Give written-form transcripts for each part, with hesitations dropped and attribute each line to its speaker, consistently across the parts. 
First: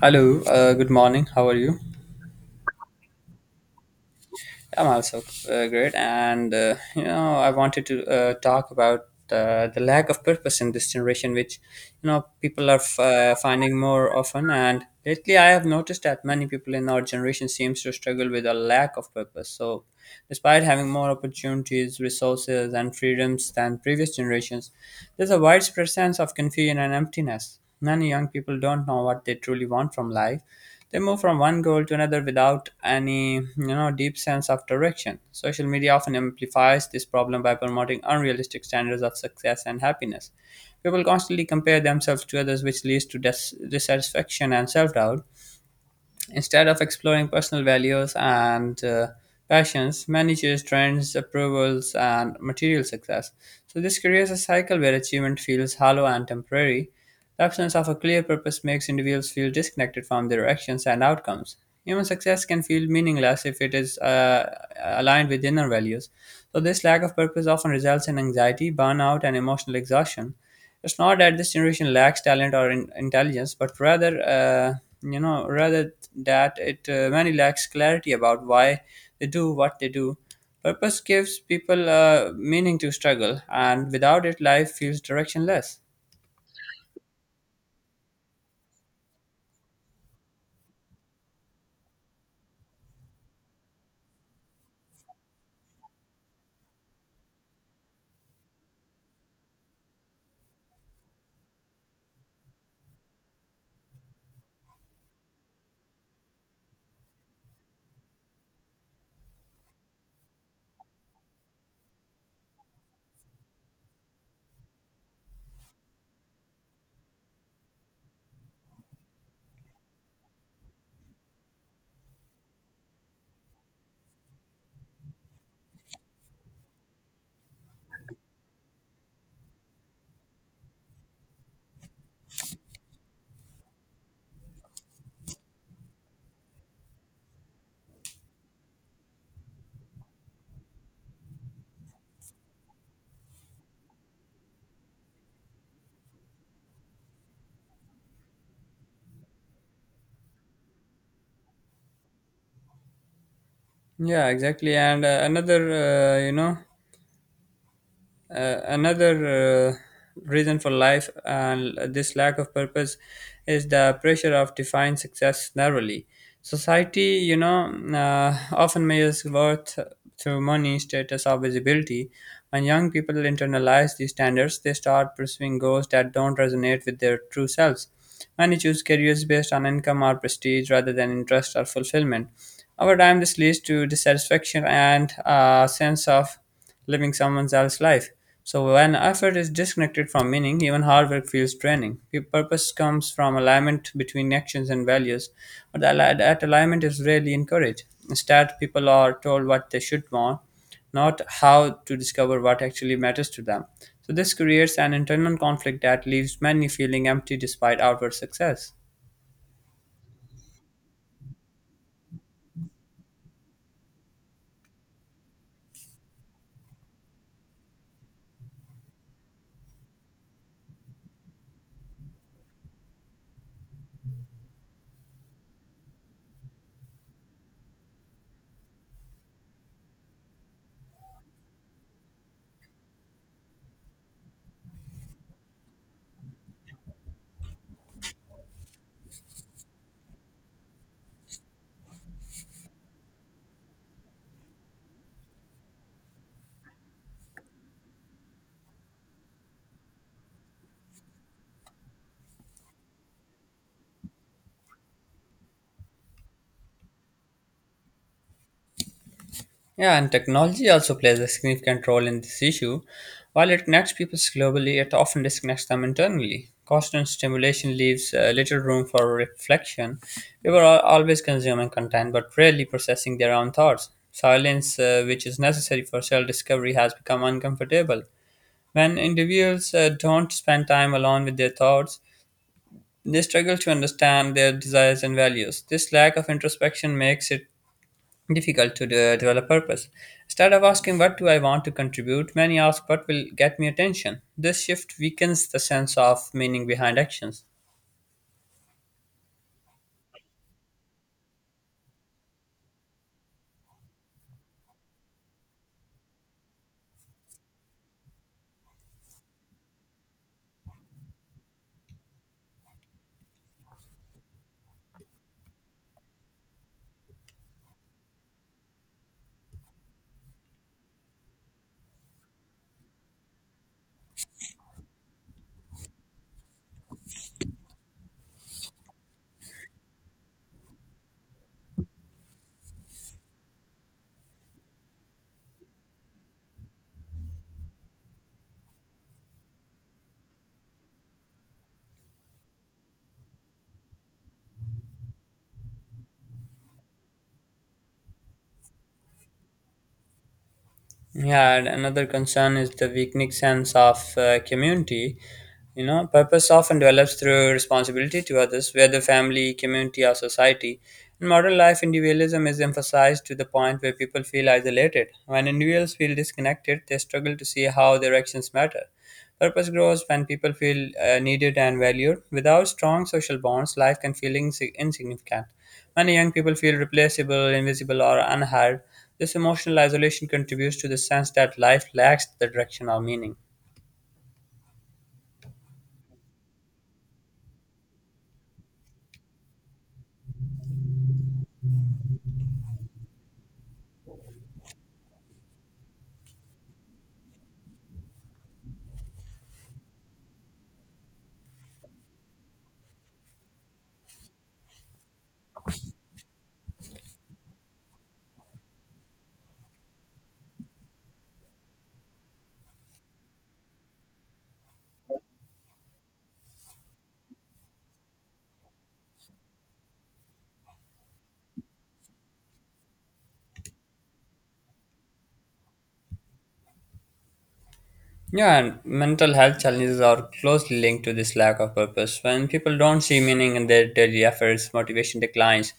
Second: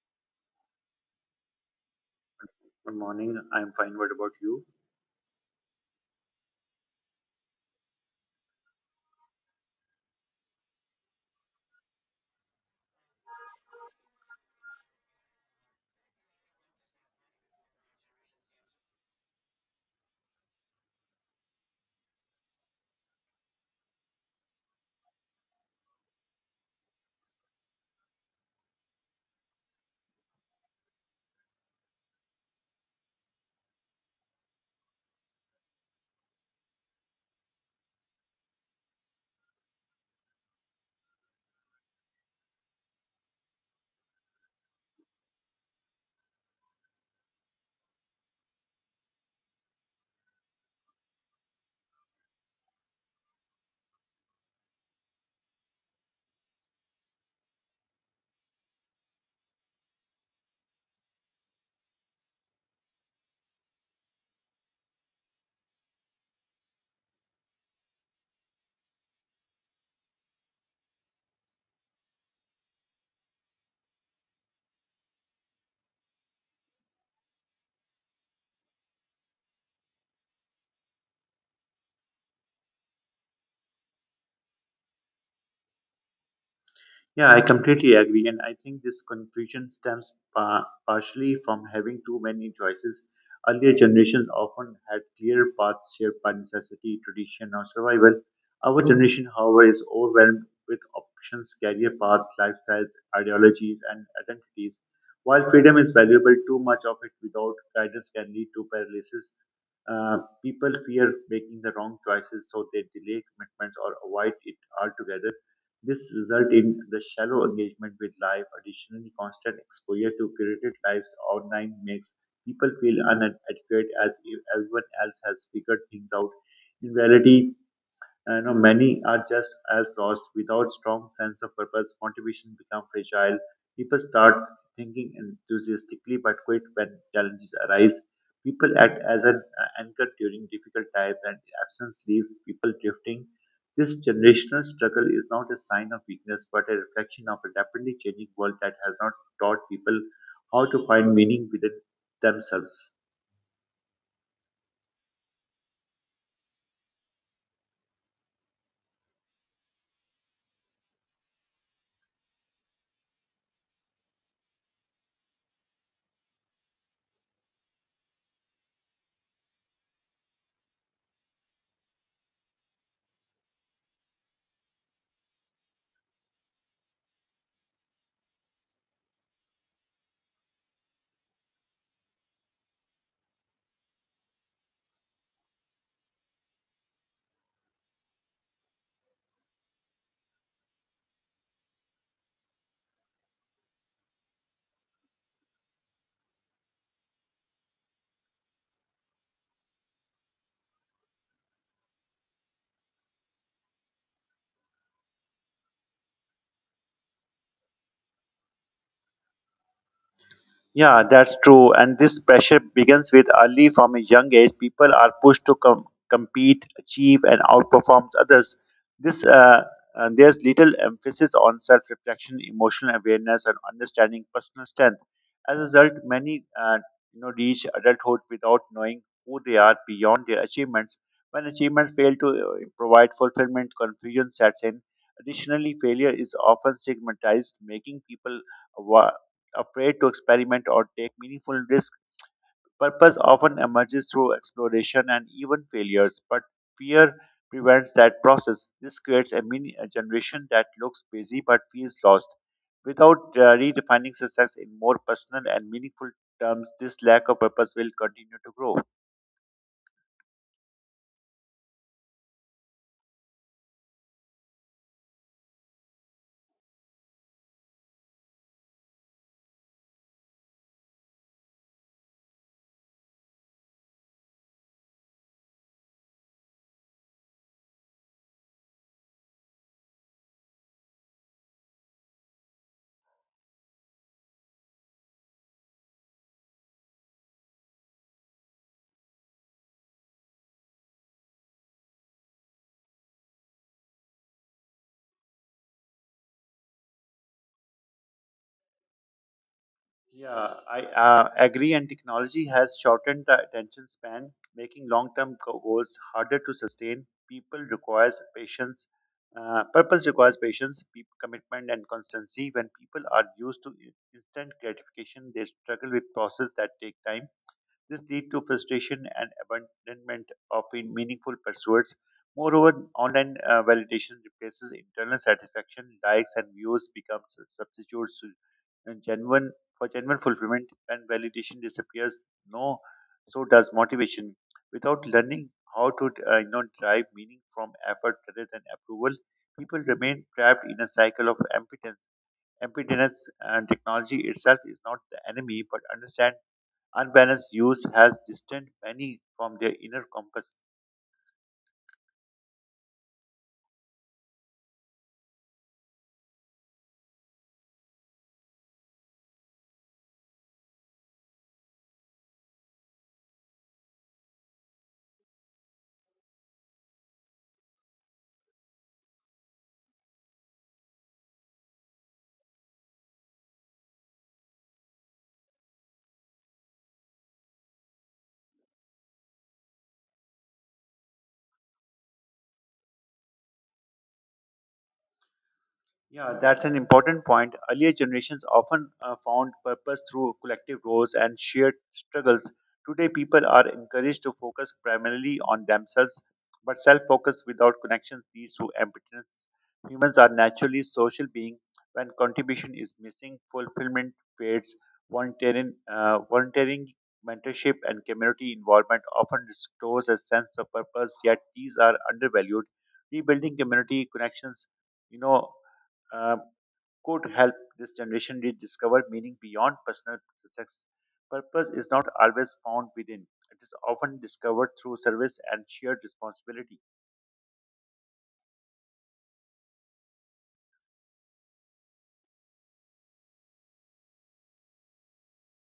Speaker 1: Hello, good morning. How are you?
Speaker 2: Good morning. I'm fine. What about you?
Speaker 1: I'm also great, and I wanted to talk about the lack of purpose in this generation, which people are finding more often. And lately, I have noticed that many people in our generation seems to struggle with a lack of purpose. So, despite having more opportunities, resources, and freedoms than previous generations, there's a widespread sense of confusion and emptiness. Many young people don't know what they truly want from life. They move from one goal to another without any, deep sense of direction. Social media often amplifies this problem by promoting unrealistic standards of success and happiness. People constantly compare themselves to others, which leads to dissatisfaction and self doubt. Instead of exploring personal values and passions, managers chase trends, approvals, and material success. So, this creates a cycle where achievement feels hollow and temporary. The absence of a clear purpose makes individuals feel disconnected from their actions and outcomes. Human success can feel meaningless if it is aligned with inner values. So, this lack of purpose often results in anxiety, burnout, and emotional exhaustion. It's not that this generation lacks talent or intelligence, but rather, rather that it many lacks clarity about why they do what they do. Purpose gives people meaning to struggle, and without it, life feels directionless.
Speaker 2: Yeah, I completely agree. And I think this confusion stems partially from having too many choices. Earlier generations often had clear paths shaped by necessity, tradition, or survival. Our generation, however, is overwhelmed with options, career paths, lifestyles, ideologies, and identities. While freedom is valuable, too much of it without guidance can lead to paralysis. People fear making the wrong choices, so they delay commitments or avoid it altogether. This result in the shallow engagement with life. Additionally, constant exposure to curated lives online makes people feel inadequate as if everyone else has figured things out. In reality, you know, many are just as lost. Without strong sense of purpose, motivation become fragile. People start thinking enthusiastically but quit when challenges arise. People act as an anchor during difficult times and absence leaves people drifting. This generational struggle is not a sign of weakness but a reflection of a rapidly changing world that has not taught people how to find meaning within themselves.
Speaker 1: Yeah, exactly. And another, you know, another reason for life and this lack of purpose is the pressure of defining success narrowly. Society, often measures worth through money, status, or visibility. When young people internalize these standards, they start pursuing goals that don't resonate with their true selves. Many choose careers based on income or prestige rather than interest or fulfillment. Over time, this leads to dissatisfaction and a sense of living someone else's life. So when effort is disconnected from meaning, even hard work feels draining. Purpose comes from alignment between actions and values, but that alignment is rarely encouraged. Instead, people are told what they should want, not how to discover what actually matters to them. So this creates an internal conflict that leaves many feeling empty despite outward success.
Speaker 2: Yeah, that's true. And this pressure begins with early from a young age. People are pushed to compete, achieve, and outperform others. This There's little emphasis on self-reflection, emotional awareness, and understanding personal strength. As a result, many reach adulthood without knowing who they are beyond their achievements. When achievements fail to provide fulfillment, confusion sets in. Additionally, failure is often stigmatized, making people afraid to experiment or take meaningful risks. Purpose often emerges through exploration and even failures, but fear prevents that process. This creates a generation that looks busy but feels lost. Without redefining success in more personal and meaningful terms, this lack of purpose will continue to grow.
Speaker 1: Yeah, and technology also plays a significant role in this issue. While it connects people globally, it often disconnects them internally. Constant stimulation leaves little room for reflection. People are always consuming content but rarely processing their own thoughts. Silence, which is necessary for self discovery, has become uncomfortable. When individuals don't spend time alone with their thoughts, they struggle to understand their desires and values. This lack of introspection makes it difficult to develop purpose. Instead of asking, what do I want to contribute? Many ask, what will get me attention? This shift weakens the sense of meaning behind actions.
Speaker 2: Yeah, I agree. And technology has shortened the attention span, making long-term goals harder to sustain. People requires patience. Purpose requires patience, commitment, and constancy. When people are used to instant gratification, they struggle with process that take time. This leads to frustration and abandonment of meaningful pursuits. Moreover, online validation replaces internal satisfaction. Likes and views become s- substitutes to and genuine for genuine fulfillment. When validation disappears, no, so does motivation. Without learning how to derive meaning from effort rather than approval, people remain trapped in a cycle of impotence. Emptiness and technology itself is not the enemy, but understand unbalanced use has distanced many from their inner compass.
Speaker 1: Yeah, and another concern is the weakening sense of community. You know, purpose often develops through responsibility to others, whether family, community, or society. In modern life, individualism is emphasized to the point where people feel isolated. When individuals feel disconnected, they struggle to see how their actions matter. Purpose grows when people feel needed and valued. Without strong social bonds, life can feel insignificant. Many young people feel replaceable, invisible, or unheard. This emotional isolation contributes to the sense that life lacks the direction or meaning.
Speaker 2: Yeah, that's an important point. Earlier generations often found purpose through collective roles and shared struggles. Today, people are encouraged to focus primarily on themselves, but self focus without connections leads to emptiness. Humans are naturally social beings. When contribution is missing, fulfillment fades. Volunteering, volunteering, mentorship, and community involvement often restores a sense of purpose, yet, these are undervalued. Rebuilding community connections you know uh, could help this generation rediscover meaning beyond personal success. Purpose is not always found within, it is often discovered through service and shared responsibility.
Speaker 1: Yeah, and mental health challenges are closely linked to this lack of purpose. When people don't see meaning in their daily efforts, motivation declines.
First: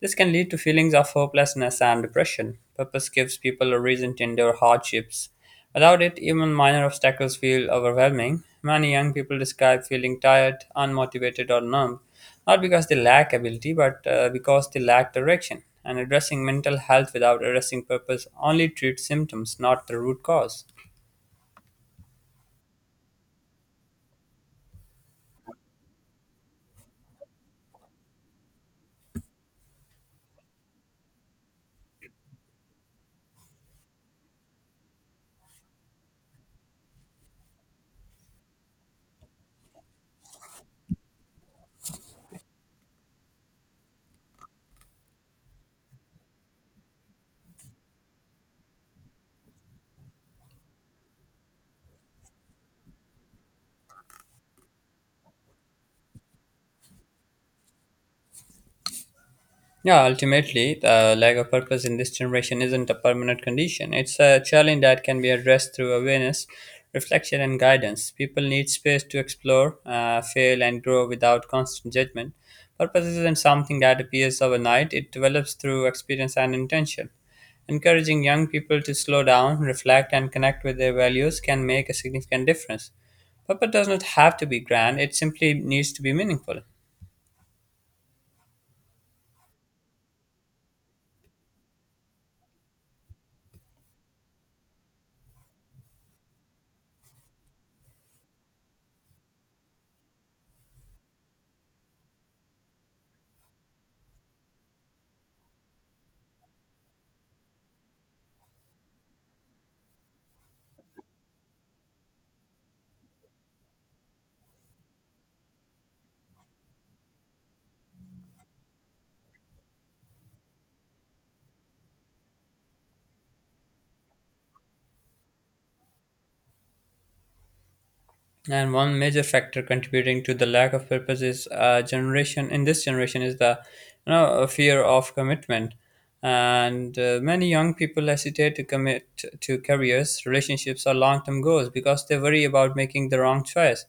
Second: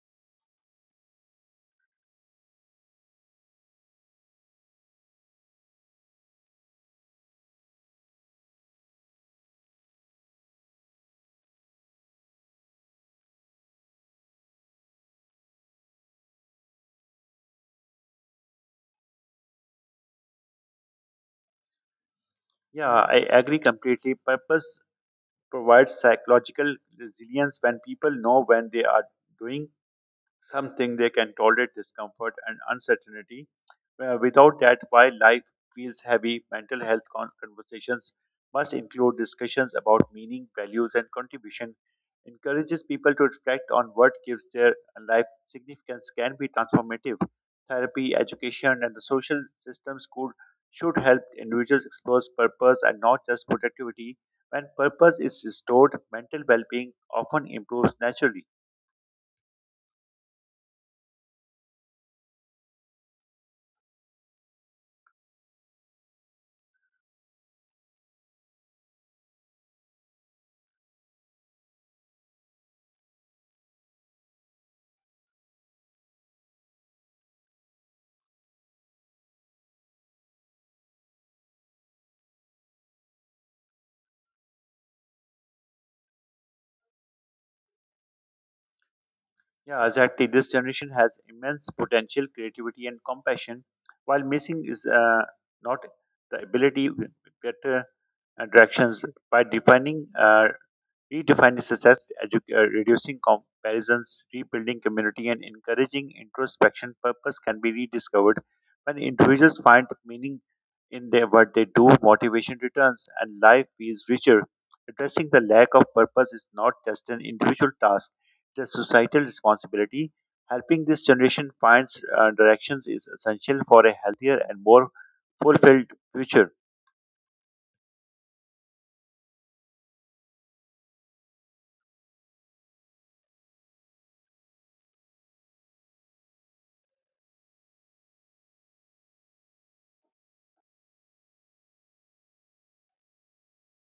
Speaker 1: This can lead to feelings of hopelessness and depression. Purpose gives people a reason to endure hardships. Without it, even minor obstacles feel overwhelming. Many young people describe feeling tired, unmotivated, or numb, not because they lack ability, but because they lack direction. And addressing mental health without addressing purpose only treats symptoms, not the root cause.
Speaker 2: Yeah, I agree completely. Purpose provides psychological resilience. When people know when they are doing something, they can tolerate discomfort and uncertainty. Without that, while life feels heavy, mental health conversations must include discussions about meaning, values, and contribution. Encourages people to reflect on what gives their life significance can be transformative. Therapy, education, and the social systems could should help individuals explore purpose and not just productivity. When purpose is restored, mental well-being often improves naturally.
Speaker 1: Yeah, ultimately, the lack of purpose in this generation isn't a permanent condition. It's a challenge that can be addressed through awareness, reflection, and guidance. People need space to explore, fail, and grow without constant judgment. Purpose isn't something that appears overnight, it develops through experience and intention. Encouraging young people to slow down, reflect, and connect with their values can make a significant difference. Purpose does not have to be grand, it simply needs to be meaningful.
Speaker 2: Yeah, exactly. This generation has immense potential, creativity, and compassion, while missing is not the ability to better directions by defining. Redefining success, reducing comparisons, rebuilding community, and encouraging introspection, purpose can be rediscovered. When individuals find meaning in their, what they do, motivation returns, and life feels richer. Addressing the lack of purpose is not just an individual task, it's a societal responsibility. Helping this generation find directions is essential for a healthier and more fulfilled future.
Speaker 1: And one major factor contributing to the lack of purpose is generation. In this generation, is the a fear of commitment, and many young people hesitate to commit to careers, relationships, or long-term goals because they worry about making the wrong choice.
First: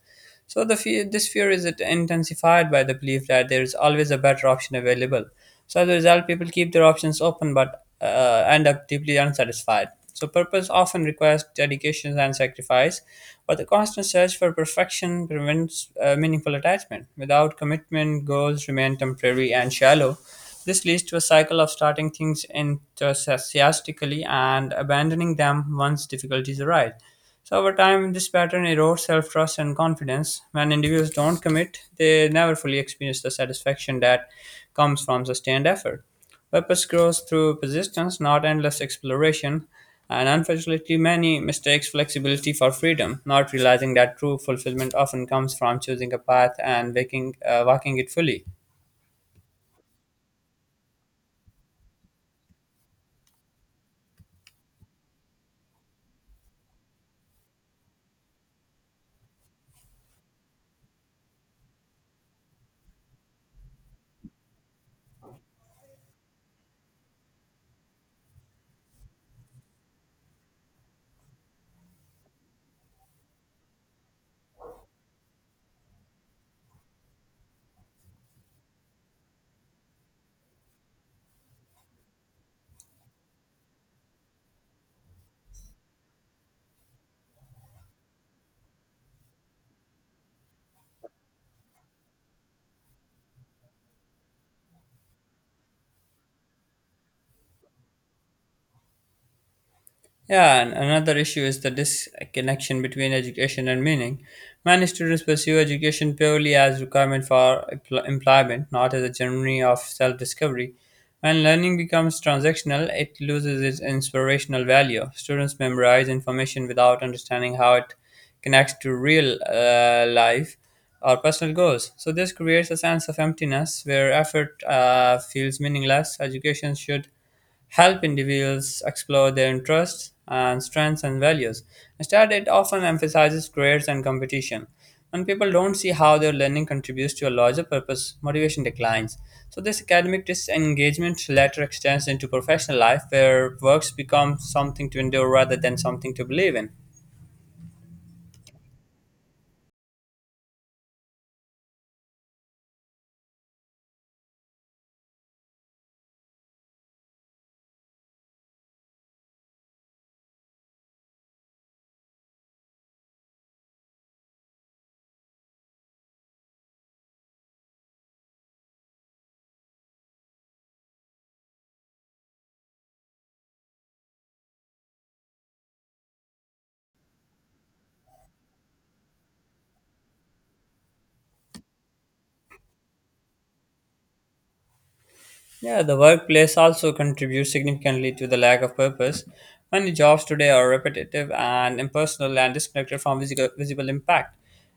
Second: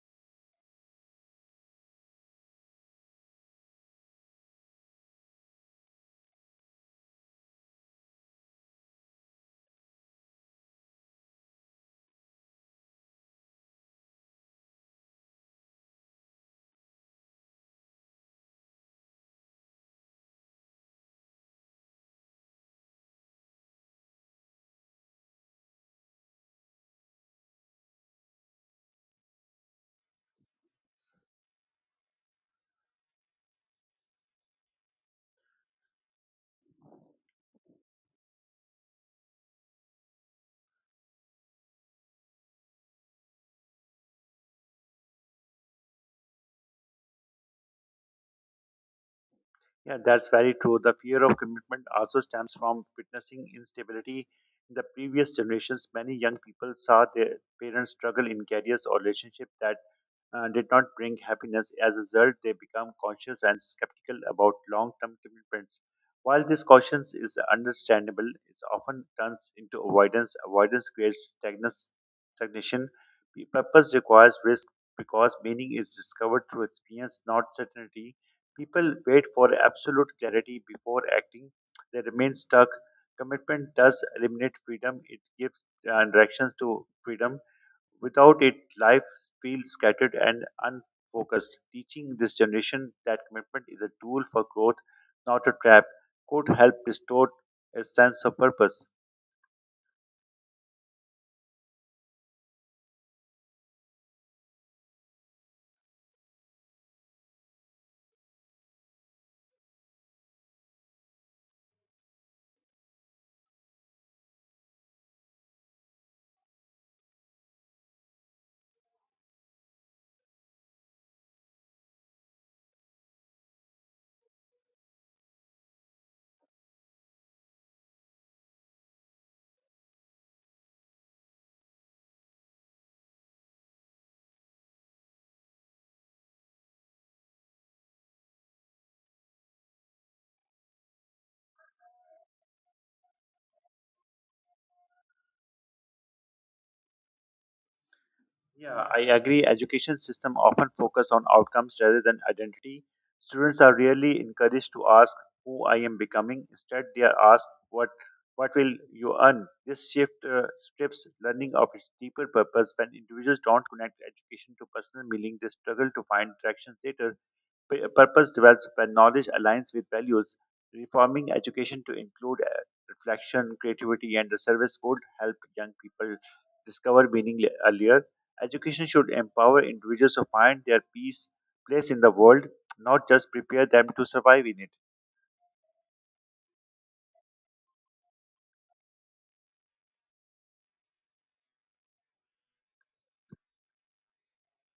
Speaker 1: So the fear, this fear is intensified by the belief that there is always a better option available. So as a result, people keep their options open but end up deeply unsatisfied. So purpose often requires dedication and sacrifice, but the constant search for perfection prevents meaningful attachment. Without commitment, goals remain temporary and shallow. This leads to a cycle of starting things enthusiastically and abandoning them once difficulties arise. So over time, this pattern erodes self-trust and confidence. When individuals don't commit, they never fully experience the satisfaction that comes from sustained effort. Purpose grows through persistence, not endless exploration. And unfortunately, many mistakes flexibility for freedom, not realizing that true fulfillment often comes from choosing a path and walking it fully.
Speaker 2: Yeah, that's very true. The fear of commitment also stems from witnessing instability. In the previous generations, many young people saw their parents struggle in careers or relationships that did not bring happiness. As a result, they become conscious and skeptical about long term commitments. While this caution is understandable, it often turns into avoidance. Avoidance creates stagnation. P- Purpose requires risk because meaning is discovered through experience, not certainty. People wait for absolute clarity before acting. They remain stuck. Commitment does eliminate freedom, it gives directions to freedom. Without it, life feels scattered and unfocused. Teaching this generation that commitment is a tool for growth, not a trap, could help restore a sense of purpose.
Speaker 1: Yeah, and another issue is the disconnection between education and meaning. Many students pursue education purely as requirement for employment, not as a journey of self-discovery. When learning becomes transactional, it loses its inspirational value. Students memorize information without understanding how it connects to real life or personal goals. So this creates a sense of emptiness where effort feels meaningless. Education should help individuals explore their interests and strengths and values. Instead, it often emphasizes grades and competition. When people don't see how their learning contributes to a larger purpose, motivation declines. So, this academic disengagement later extends into professional life, where works become something to endure rather than something to believe in.
Speaker 2: Yeah, I agree. Education system often focus on outcomes rather than identity. Students are rarely encouraged to ask who I am becoming. Instead, they are asked what will you earn. This shift strips learning of its deeper purpose. When individuals don't connect education to personal meaning, they struggle to find directions later. P- Purpose develops when knowledge aligns with values. Reforming education to include reflection, creativity, and the service would help young people discover meaning earlier. Education should empower individuals to find their peace, place in the world, not just prepare them to survive in it.
Speaker 1: Yeah, the workplace also contributes significantly to the lack of purpose. Many jobs today are repetitive and impersonal and disconnected from visible impact.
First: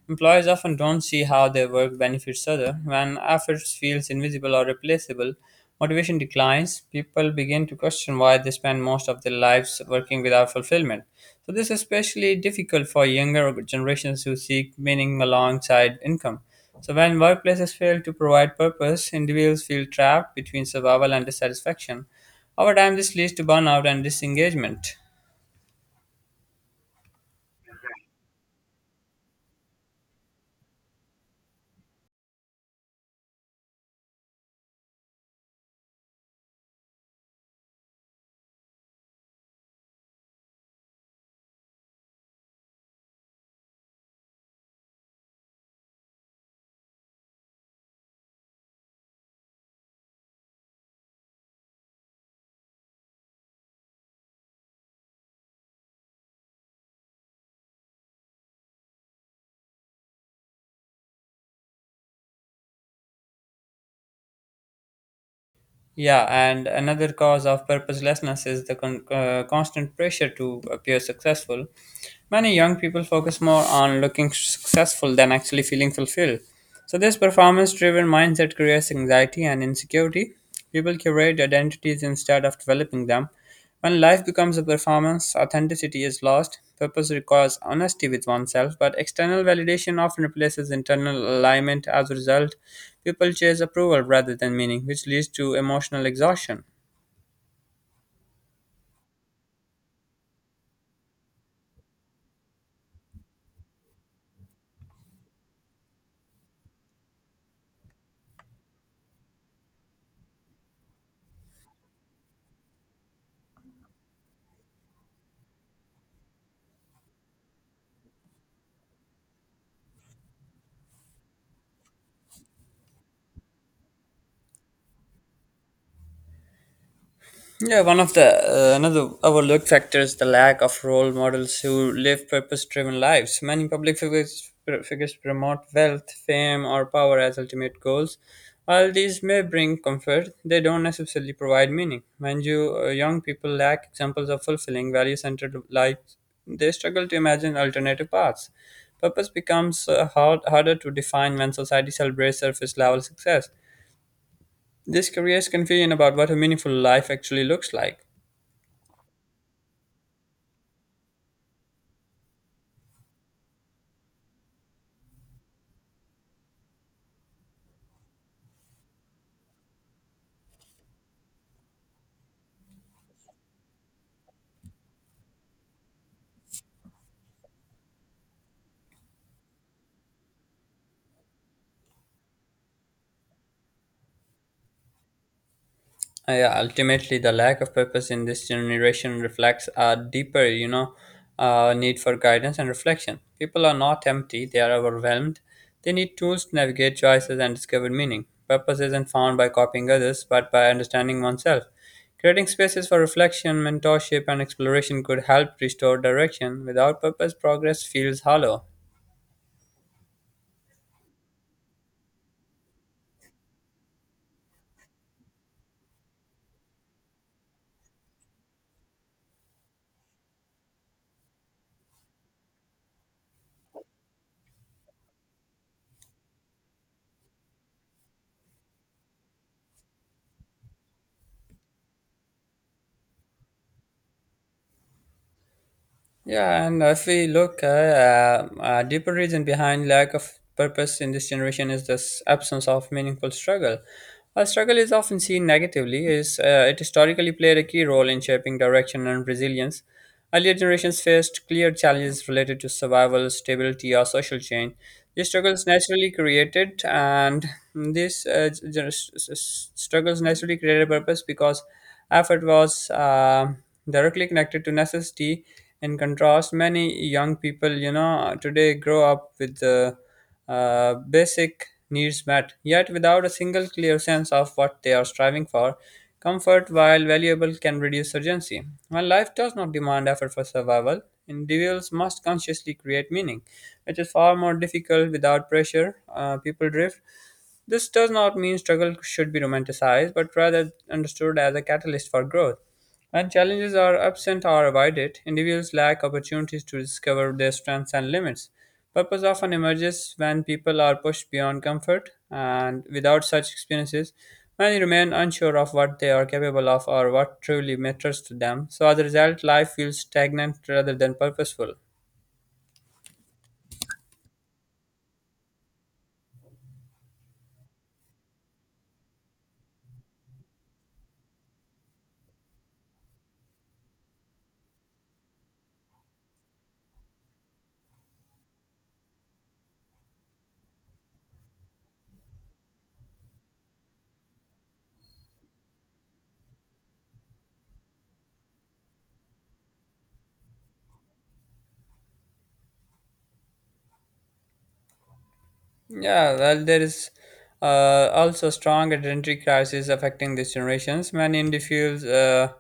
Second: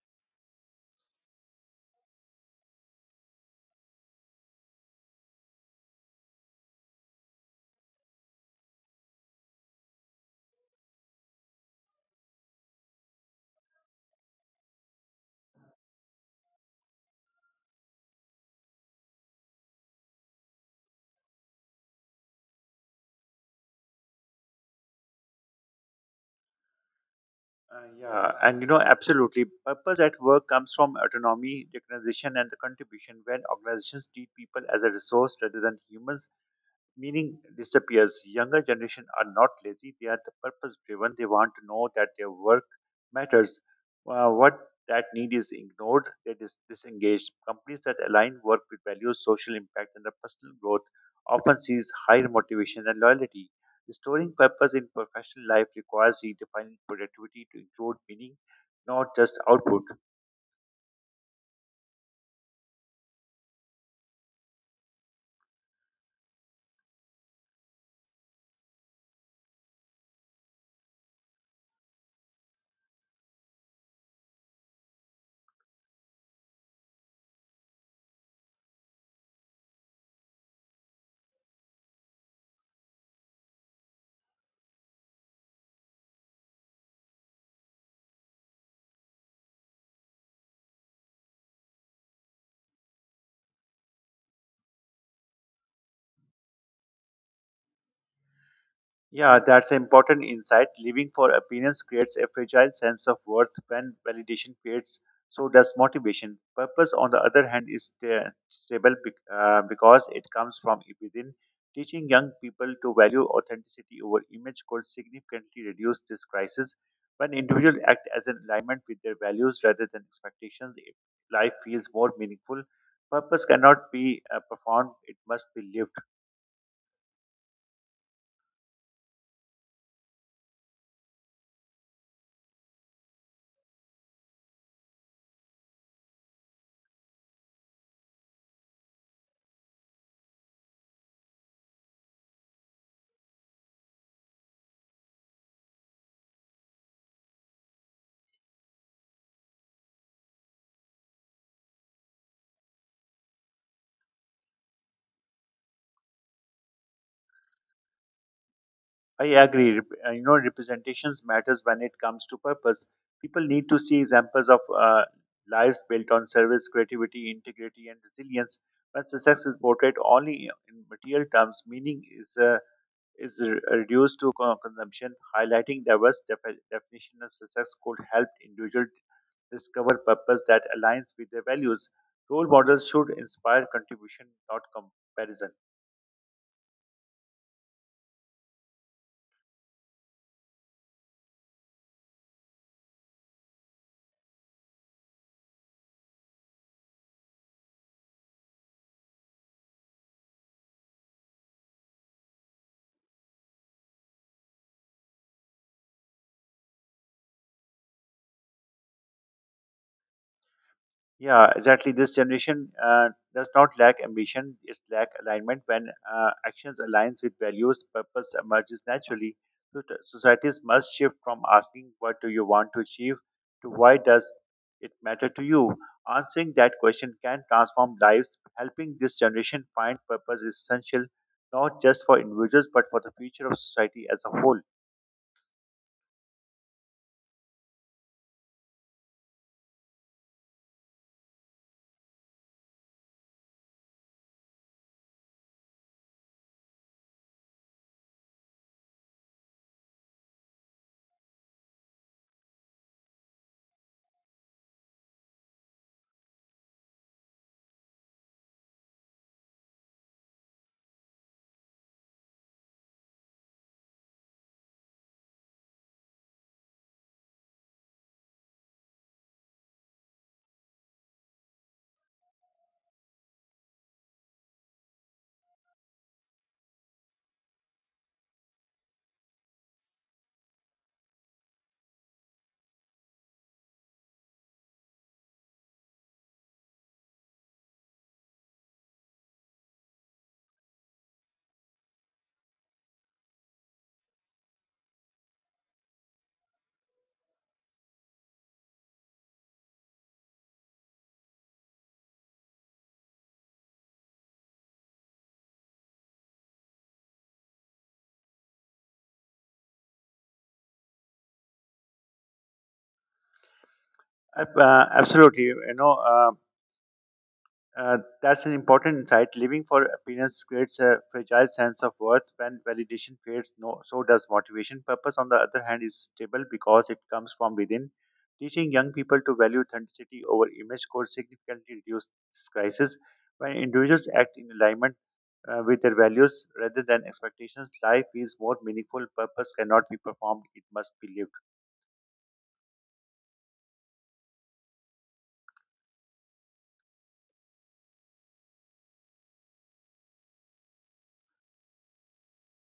Speaker 1: Employees often don't see how their work benefits others. When efforts feels invisible or replaceable, motivation declines. People begin to question why they spend most of their lives working without fulfillment. So this is especially difficult for younger generations who seek meaning alongside income. So, when workplaces fail to provide purpose, individuals feel trapped between survival and dissatisfaction. Over time, this leads to burnout and disengagement.
Speaker 2: Yeah, and you know, absolutely. Purpose at work comes from autonomy, recognition, and the contribution. When organizations treat people as a resource rather than humans, meaning disappears. Younger generation are not lazy; they are the purpose-driven. They want to know that their work matters. What that need is ignored, they disengaged. Companies that align work with values, social impact, and the personal growth often sees higher motivation and loyalty. Restoring purpose in professional life requires redefining productivity to include meaning, not just output.
Speaker 1: Yeah, and another cause of purposelessness is the constant pressure to appear successful. Many young people focus more on looking successful than actually feeling fulfilled. So, this performance driven mindset creates anxiety and insecurity. People curate identities instead of developing them. When life becomes a performance, authenticity is lost. Purpose requires honesty with oneself, but external validation often replaces internal alignment. As a result, people chase approval rather than meaning, which leads to emotional exhaustion.
Speaker 2: Yeah, that's an important insight. Living for appearance creates a fragile sense of worth when validation fades. So does motivation. Purpose, on the other hand, is stable because it comes from within. Teaching young people to value authenticity over image could significantly reduce this crisis. When individuals act as in alignment with their values rather than expectations, if life feels more meaningful. Purpose cannot be performed; it must be lived.
Speaker 1: Yeah, one of the another overlooked factor is the lack of role models who live purpose-driven lives. Many public figures promote wealth, fame, or power as ultimate goals. While these may bring comfort, they don't necessarily provide meaning. When young people lack examples of fulfilling value-centered lives, they struggle to imagine alternative paths. Purpose becomes harder to define when society celebrates surface level success. This creates confusion about what a meaningful life actually looks like.
Speaker 2: I agree. Rep- you know, representations matters when it comes to purpose. People need to see examples of lives built on service, creativity, integrity, and resilience. When success is portrayed only in material terms, meaning is reduced to consumption. Highlighting diverse definition of success could help individuals discover purpose that aligns with their values. Role models should inspire contribution, not comparison.
Speaker 1: Yeah, ultimately, the lack of purpose in this generation reflects a deeper, need for guidance and reflection. People are not empty; they are overwhelmed. They need tools to navigate choices and discover meaning. Purpose isn't found by copying others, but by understanding oneself. Creating spaces for reflection, mentorship, and exploration could help restore direction. Without purpose, progress feels hollow.
Speaker 2: Yeah, exactly. This generation does not lack ambition; it lack alignment. When actions aligns with values, purpose emerges naturally. So t- societies must shift from asking "What do you want to achieve?" to "Why does it matter to you?" Answering that question can transform lives. Helping this generation find purpose is essential, not just for individuals but for the future of society as a whole.
Speaker 1: Yeah, and if we look at a deeper reason behind lack of purpose in this generation is this absence of meaningful struggle. While struggle is often seen negatively, is it historically played a key role in shaping direction and resilience. Earlier generations faced clear challenges related to survival, stability, or social change. These struggles naturally created, and these gener- s- s- struggles naturally created a purpose because effort was directly connected to necessity. In contrast, many young people, today grow up with the basic needs met, yet without a single clear sense of what they are striving for. Comfort, while valuable, can reduce urgency. While life does not demand effort for survival, individuals must consciously create meaning, which is far more difficult without pressure. People drift this does not mean struggle should be romanticized, but rather understood as a catalyst for growth. When challenges are absent or avoided, individuals lack opportunities to discover their strengths and limits. Purpose often emerges when people are pushed beyond comfort, and without such experiences, many remain unsure of what they are capable of or what truly matters to them. So, as a result, life feels stagnant rather than purposeful.
Speaker 2: Ab- absolutely, you know. That's an important insight. Living for appearance creates a fragile sense of worth. When validation fades, no, so does motivation. Purpose, on the other hand, is stable because it comes from within. Teaching young people to value authenticity over image could significantly reduce this crisis. When individuals act in alignment with their values rather than expectations, life feels more meaningful. Purpose cannot be performed, it must be lived.
Speaker 1: Yeah, well, there is also strong identity crisis affecting these generations. Many individuals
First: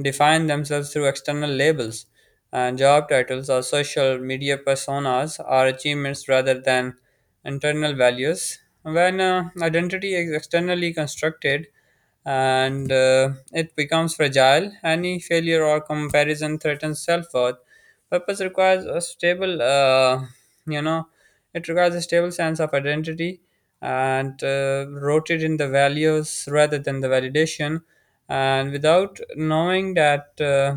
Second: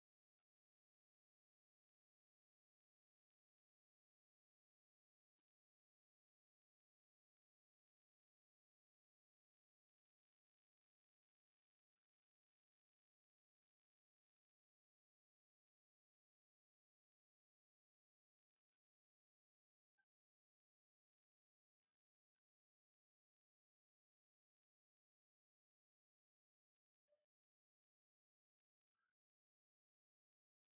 Speaker 1: define themselves through external labels and job titles or social media personas or achievements rather than internal values. When identity is externally constructed, and it becomes fragile. Any failure or comparison threatens self-worth. Purpose requires a stable, you know, it requires a stable sense of identity and rooted in the values rather than the validation. And without knowing that.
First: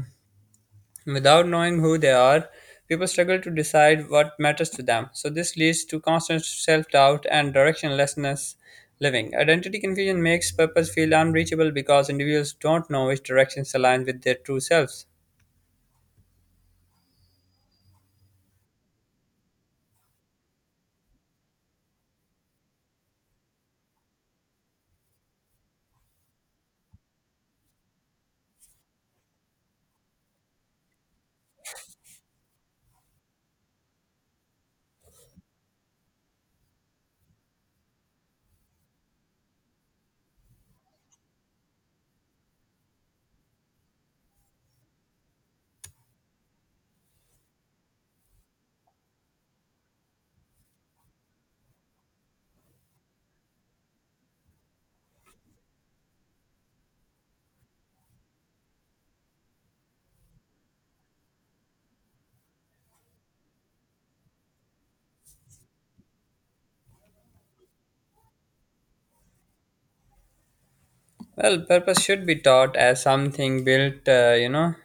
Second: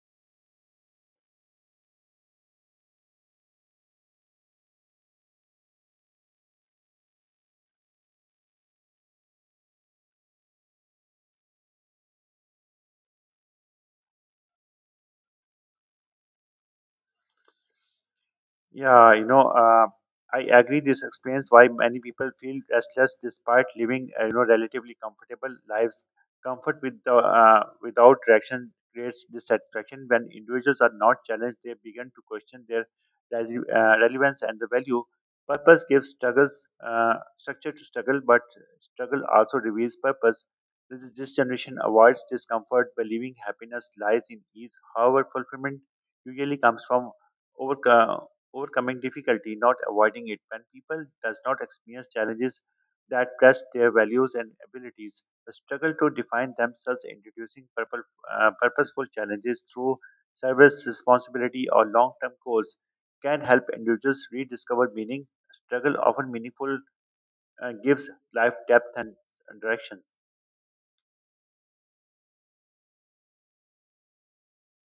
Speaker 1: Without knowing who they are, people struggle to decide what matters to them. So, this leads to constant self doubt and directionlessness living. Identity confusion makes purpose feel unreachable because individuals don't know which directions align with their true selves.
Speaker 2: Yeah, you know, I agree. This explains why many people feel restless despite living, relatively comfortable lives. Comfort without direction creates dissatisfaction. When individuals are not challenged, they begin to question their relevance and the value. Purpose gives struggles structure to struggle, but struggle also reveals purpose. This is this generation avoids discomfort, believing happiness lies in ease. However, fulfillment usually comes from overcome overcoming difficulty, not avoiding it. When people does not experience challenges that test their values and abilities, the struggle to define themselves, introducing purposeful challenges through service, responsibility, or long-term goals, can help individuals rediscover meaning. Struggle often meaningful gives life depth and directions.
Speaker 1: Well, purpose should be taught as something built, uh, you know,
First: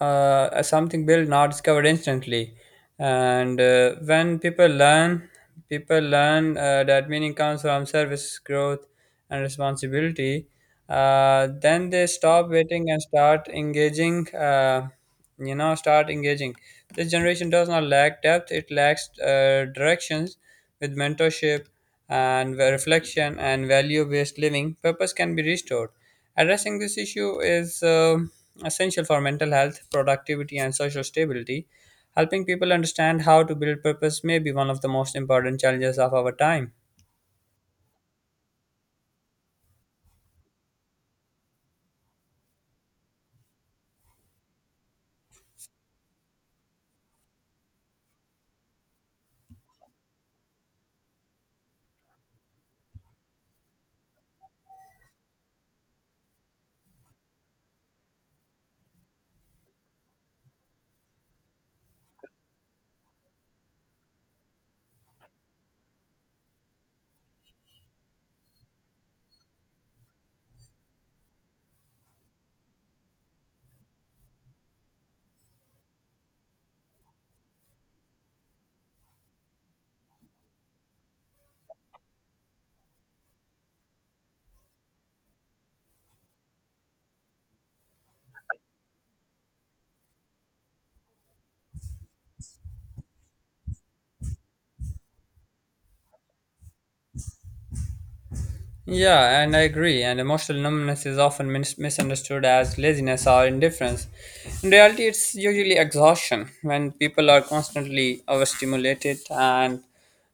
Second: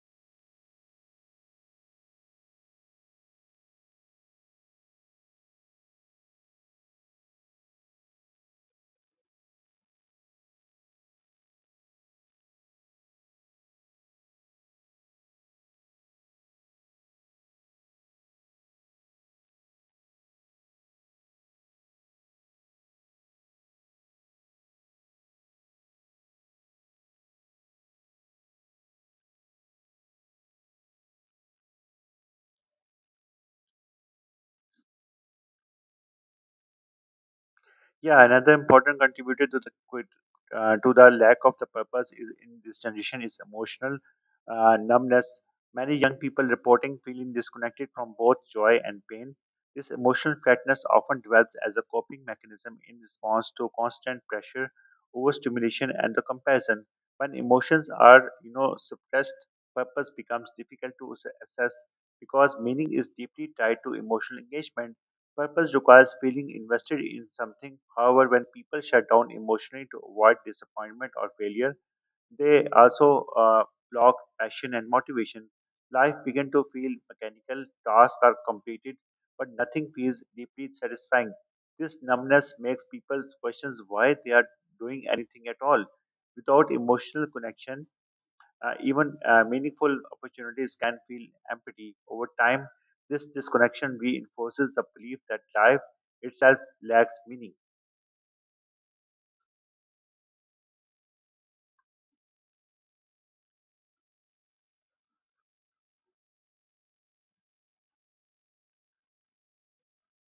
Speaker 1: uh, something built, not discovered instantly, and when people learn that meaning comes from service, growth, and responsibility. Then they stop waiting and start engaging you know start engaging this generation does not lack depth, it lacks directions. With mentorship and reflection and value based living, purpose can be restored. Addressing this issue is essential for mental health, productivity, and social stability. Helping people understand how to build purpose may be one of the most important challenges of our time.
Speaker 2: Yeah, another important contributor to the lack of the purpose is in this generation is emotional numbness. Many young people reporting feeling disconnected from both joy and pain. This emotional flatness often develops as a coping mechanism in response to constant pressure, overstimulation, and the comparison. When emotions are, you know, suppressed, purpose becomes difficult to assess because meaning is deeply tied to emotional engagement. Purpose requires feeling invested in something. However, when people shut down emotionally to avoid disappointment or failure, they also block passion and motivation. Life begins to feel mechanical, tasks are completed, but nothing feels deeply satisfying. This numbness makes people question why they are doing anything at all. Without emotional connection, even meaningful opportunities can feel empty over time. This disconnection reinforces the belief that life itself lacks meaning.
Speaker 1: Yeah, and I agree. And emotional numbness is often misunderstood as laziness or indifference. In reality, it's usually exhaustion. When people are constantly overstimulated and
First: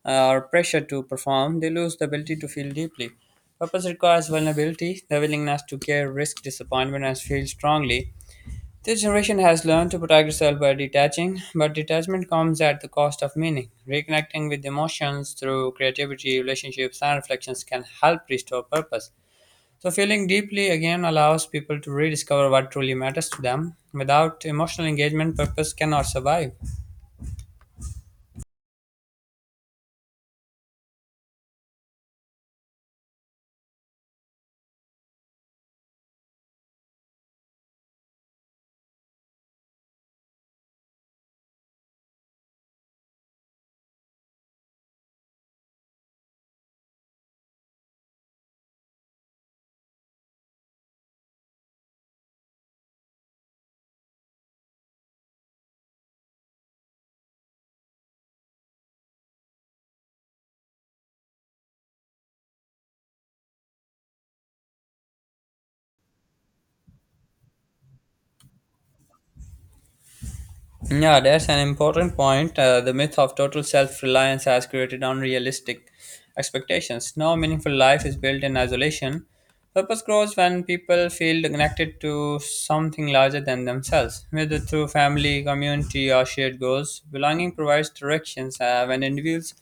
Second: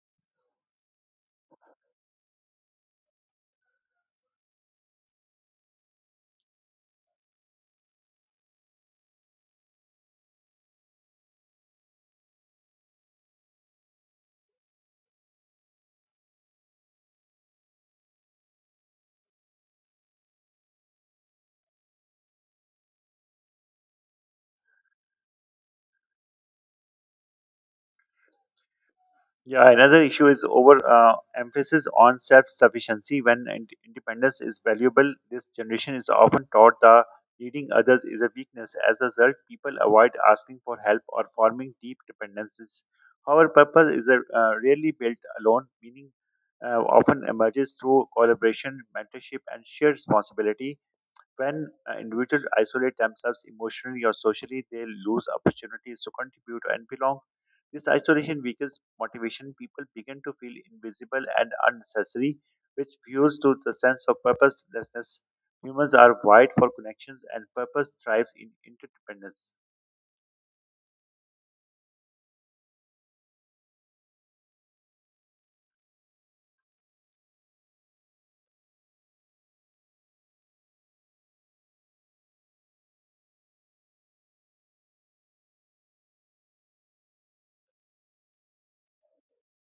Speaker 1: are pressured to perform, they lose the ability to feel deeply. Purpose requires vulnerability, the willingness to care, risk disappointment, and feel strongly. This generation has learned to protect itself by detaching, but detachment comes at the cost of meaning. Reconnecting with emotions through creativity, relationships, and reflections can help restore purpose. So, feeling deeply again allows people to rediscover what truly matters to them. Without emotional engagement, purpose cannot survive.
Speaker 2: Yeah, another issue is over emphasis on self-sufficiency. When independence is valuable, this generation is often taught that leading others is a weakness. As a result, people avoid asking for help or forming deep dependencies. However, purpose is rarely built alone. Meaning often emerges through collaboration, mentorship, and shared responsibility. When individuals isolate themselves emotionally or socially, they lose opportunities to contribute and belong. This isolation weakens motivation. People begin to feel invisible and unnecessary, which fuels to the sense of purposelessness. Humans are wired for connections, and purpose thrives in interdependence.
Speaker 1: Yeah, that's an important point. The myth of total self reliance has created unrealistic expectations. No meaningful life is built in isolation. Purpose grows when people feel connected to something larger than themselves, whether through family, community, or shared goals. Belonging provides directions when individuals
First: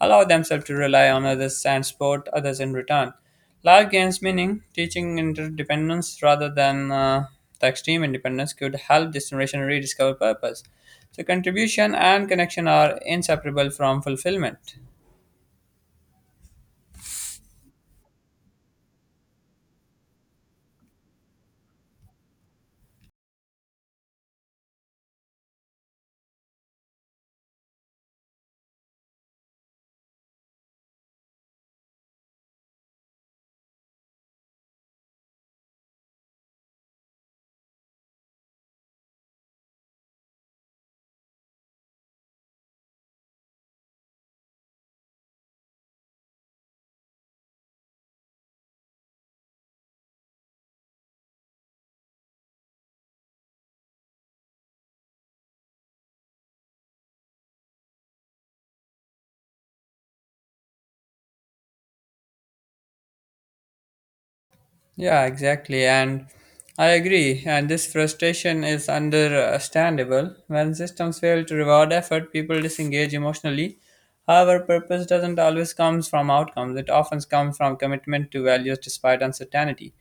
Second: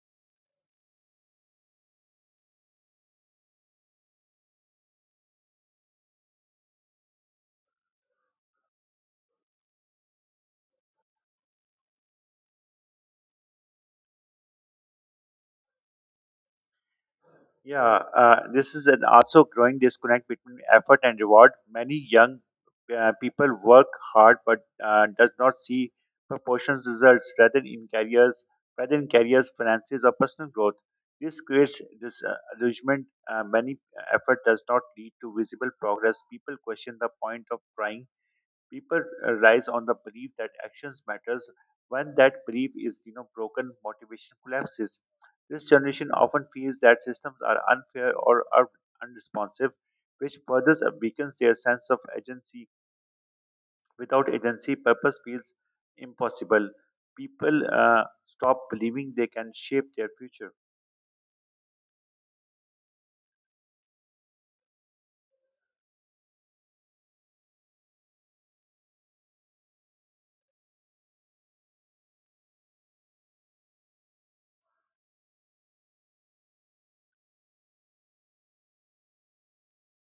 Speaker 1: allow themselves to rely on others and support others in return. Life gains meaning. Teaching interdependence rather than the extreme independence could help this generation rediscover purpose. So, contribution and connection are inseparable from fulfillment.
Speaker 2: Yeah, this is an also growing disconnect between effort and reward. Many young people work hard but does not see proportions results rather in careers, finances, or personal growth. This creates this illusionment. Many effort does not lead to visible progress. People question the point of trying. People rise on the belief that actions matters. When that belief is broken, motivation collapses. This generation often feels that systems are unfair or are unresponsive, which further weakens their sense of agency. Without agency, purpose feels impossible. People stop believing they can shape their future.
Speaker 1: Yeah, exactly. And I agree. And this frustration is understandable. When systems fail to reward effort, people disengage emotionally. However, purpose doesn't always come from outcomes, it often comes from commitment to values despite uncertainty.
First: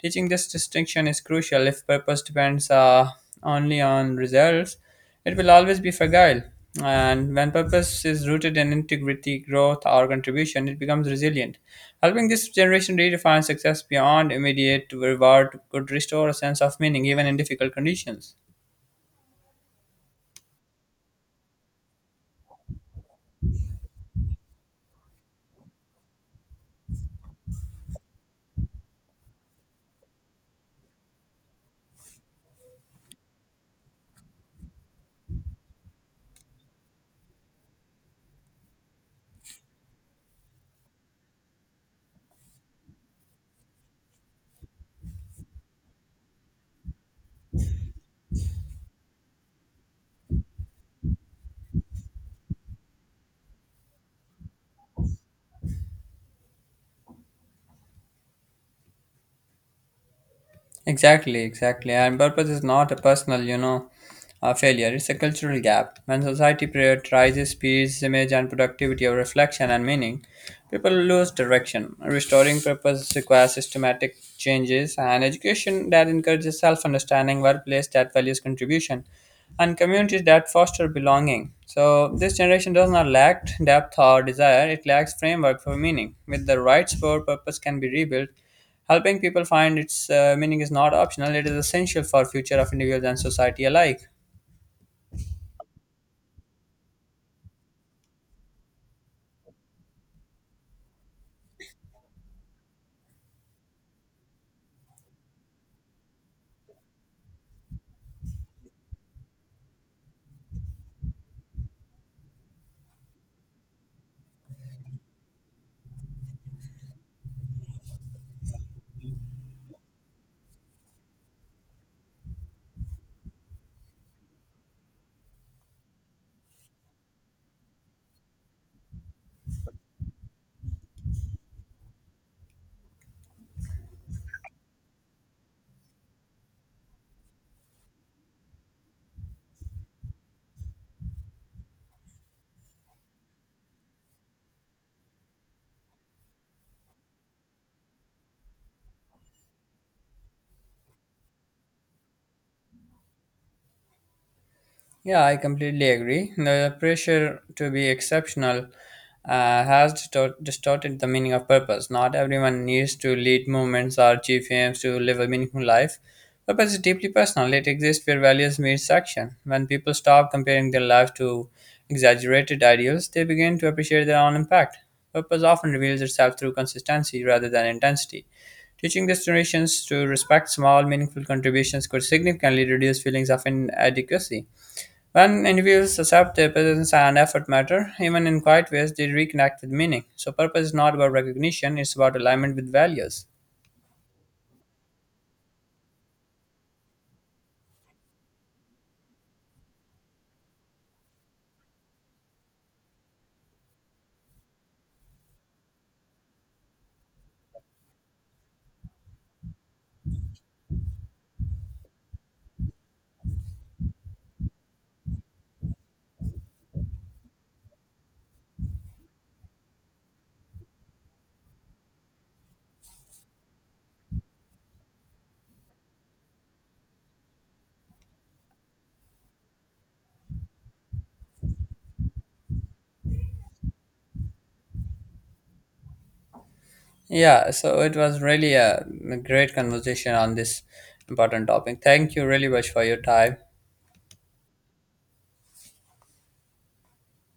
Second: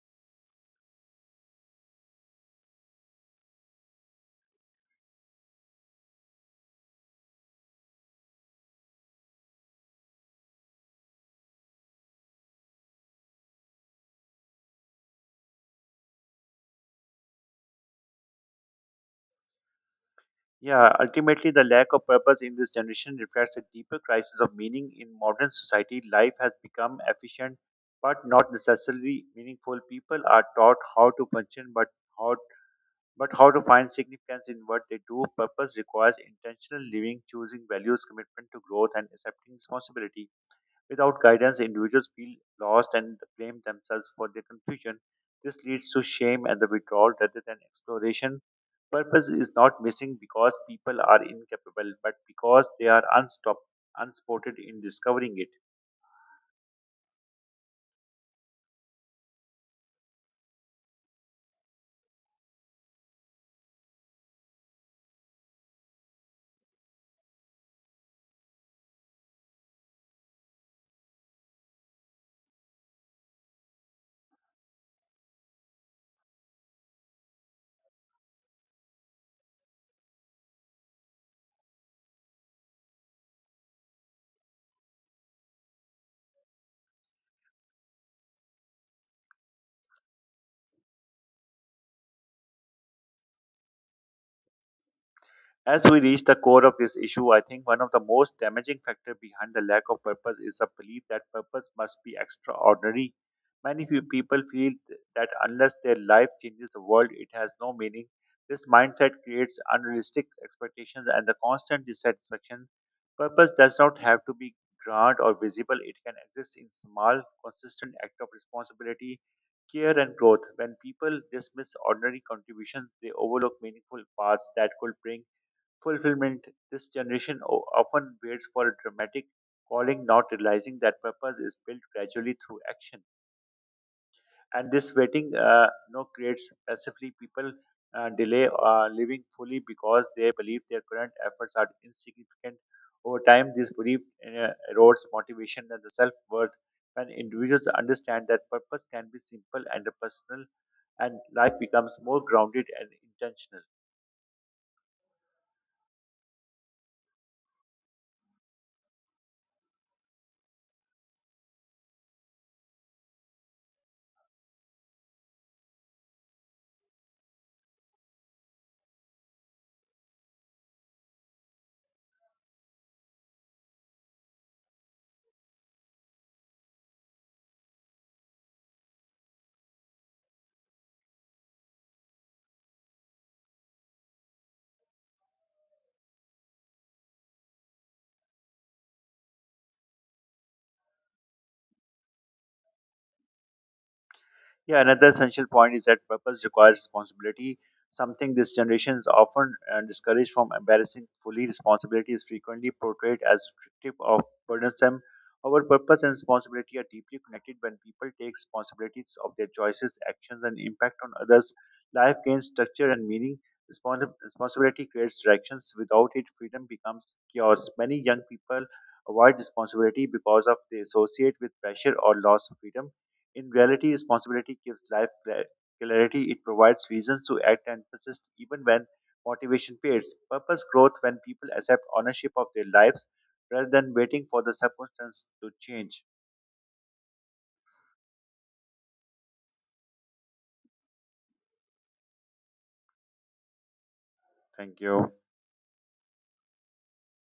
Speaker 1: Teaching this distinction is crucial. If purpose depends only on results, it will always be fragile, and when purpose is rooted in integrity, growth, or contribution, it becomes resilient. Helping this generation redefine success beyond immediate reward could restore a sense of meaning even in difficult conditions.
Speaker 2: Yeah, ultimately, the lack of purpose in this generation reflects a deeper crisis of meaning in modern society. Life has become efficient, but not necessarily meaningful. People are taught how to function, but how how to find significance in what they do. Purpose requires intentional living, choosing values, commitment to growth, and accepting responsibility. Without guidance, individuals feel lost and blame themselves for their confusion. This leads to shame and the withdrawal rather than exploration. Purpose is not missing because people are incapable, but because they are unspotted in discovering it.
Speaker 1: Exactly, exactly. And purpose is not a personal, you know, failure. It's a cultural gap. When society prioritizes speed, image, and productivity over reflection and meaning, people lose direction. Restoring purpose requires systematic changes and education that encourages self-understanding, workplace that values contribution, and communities that foster belonging. So, this generation does not lack depth or desire; it lacks framework for meaning. With the right support, purpose can be rebuilt. Helping people find its meaning is not optional, it is essential for future of individuals and society alike.
Speaker 2: As we reach the core of this issue, I think one of the most damaging factors behind the lack of purpose is the belief that purpose must be extraordinary. Many few people feel that unless their life changes the world, it has no meaning. This mindset creates unrealistic expectations and the constant dissatisfaction. Purpose does not have to be grand or visible, it can exist in small, consistent act of responsibility, care, and growth. When people dismiss ordinary contributions, they overlook meaningful paths that could bring fulfillment. This generation often waits for a dramatic calling, not realizing that purpose is built gradually through action. And this waiting creates passively people delay living fully because they believe their current efforts are insignificant. Over time, this belief uh, erodes motivation and the self worth. When individuals understand that purpose can be simple and personal, and life becomes more grounded and intentional.
Speaker 1: Yeah, I completely agree. The pressure to be exceptional uh, has distorted the meaning of purpose. Not everyone needs to lead movements or achieve aims to live a meaningful life. Purpose is deeply personal. It exists where values meet action. When people stop comparing their lives to exaggerated ideals, they begin to appreciate their own impact. Purpose often reveals itself through consistency rather than intensity. Teaching these generations to respect small, meaningful contributions could significantly reduce feelings of inadequacy. When individuals accept their presence and effort matter, even in quiet ways, they reconnect with meaning. So, purpose is not about recognition, it's about alignment with values.
Speaker 2: Yeah, another essential point is that purpose requires responsibility, something this generation is often discouraged from embarrassing fully. Responsibility is frequently portrayed as restrictive or burdensome. Our purpose and responsibility are deeply connected when people take responsibilities of their choices, actions, and impact on others. Life gains structure and meaning. Responsibility creates directions. Without it, freedom becomes chaos. Many young people avoid responsibility because of they associate with pressure or loss of freedom in reality, responsibility gives life clarity. It provides reasons to act and persist even when motivation fades. Purpose growth when people accept ownership of their lives rather than waiting for the circumstance to change.
Speaker 1: Yeah, so it was really a great conversation on this important topic. Thank you really much for your time.
Speaker 2: Thank you.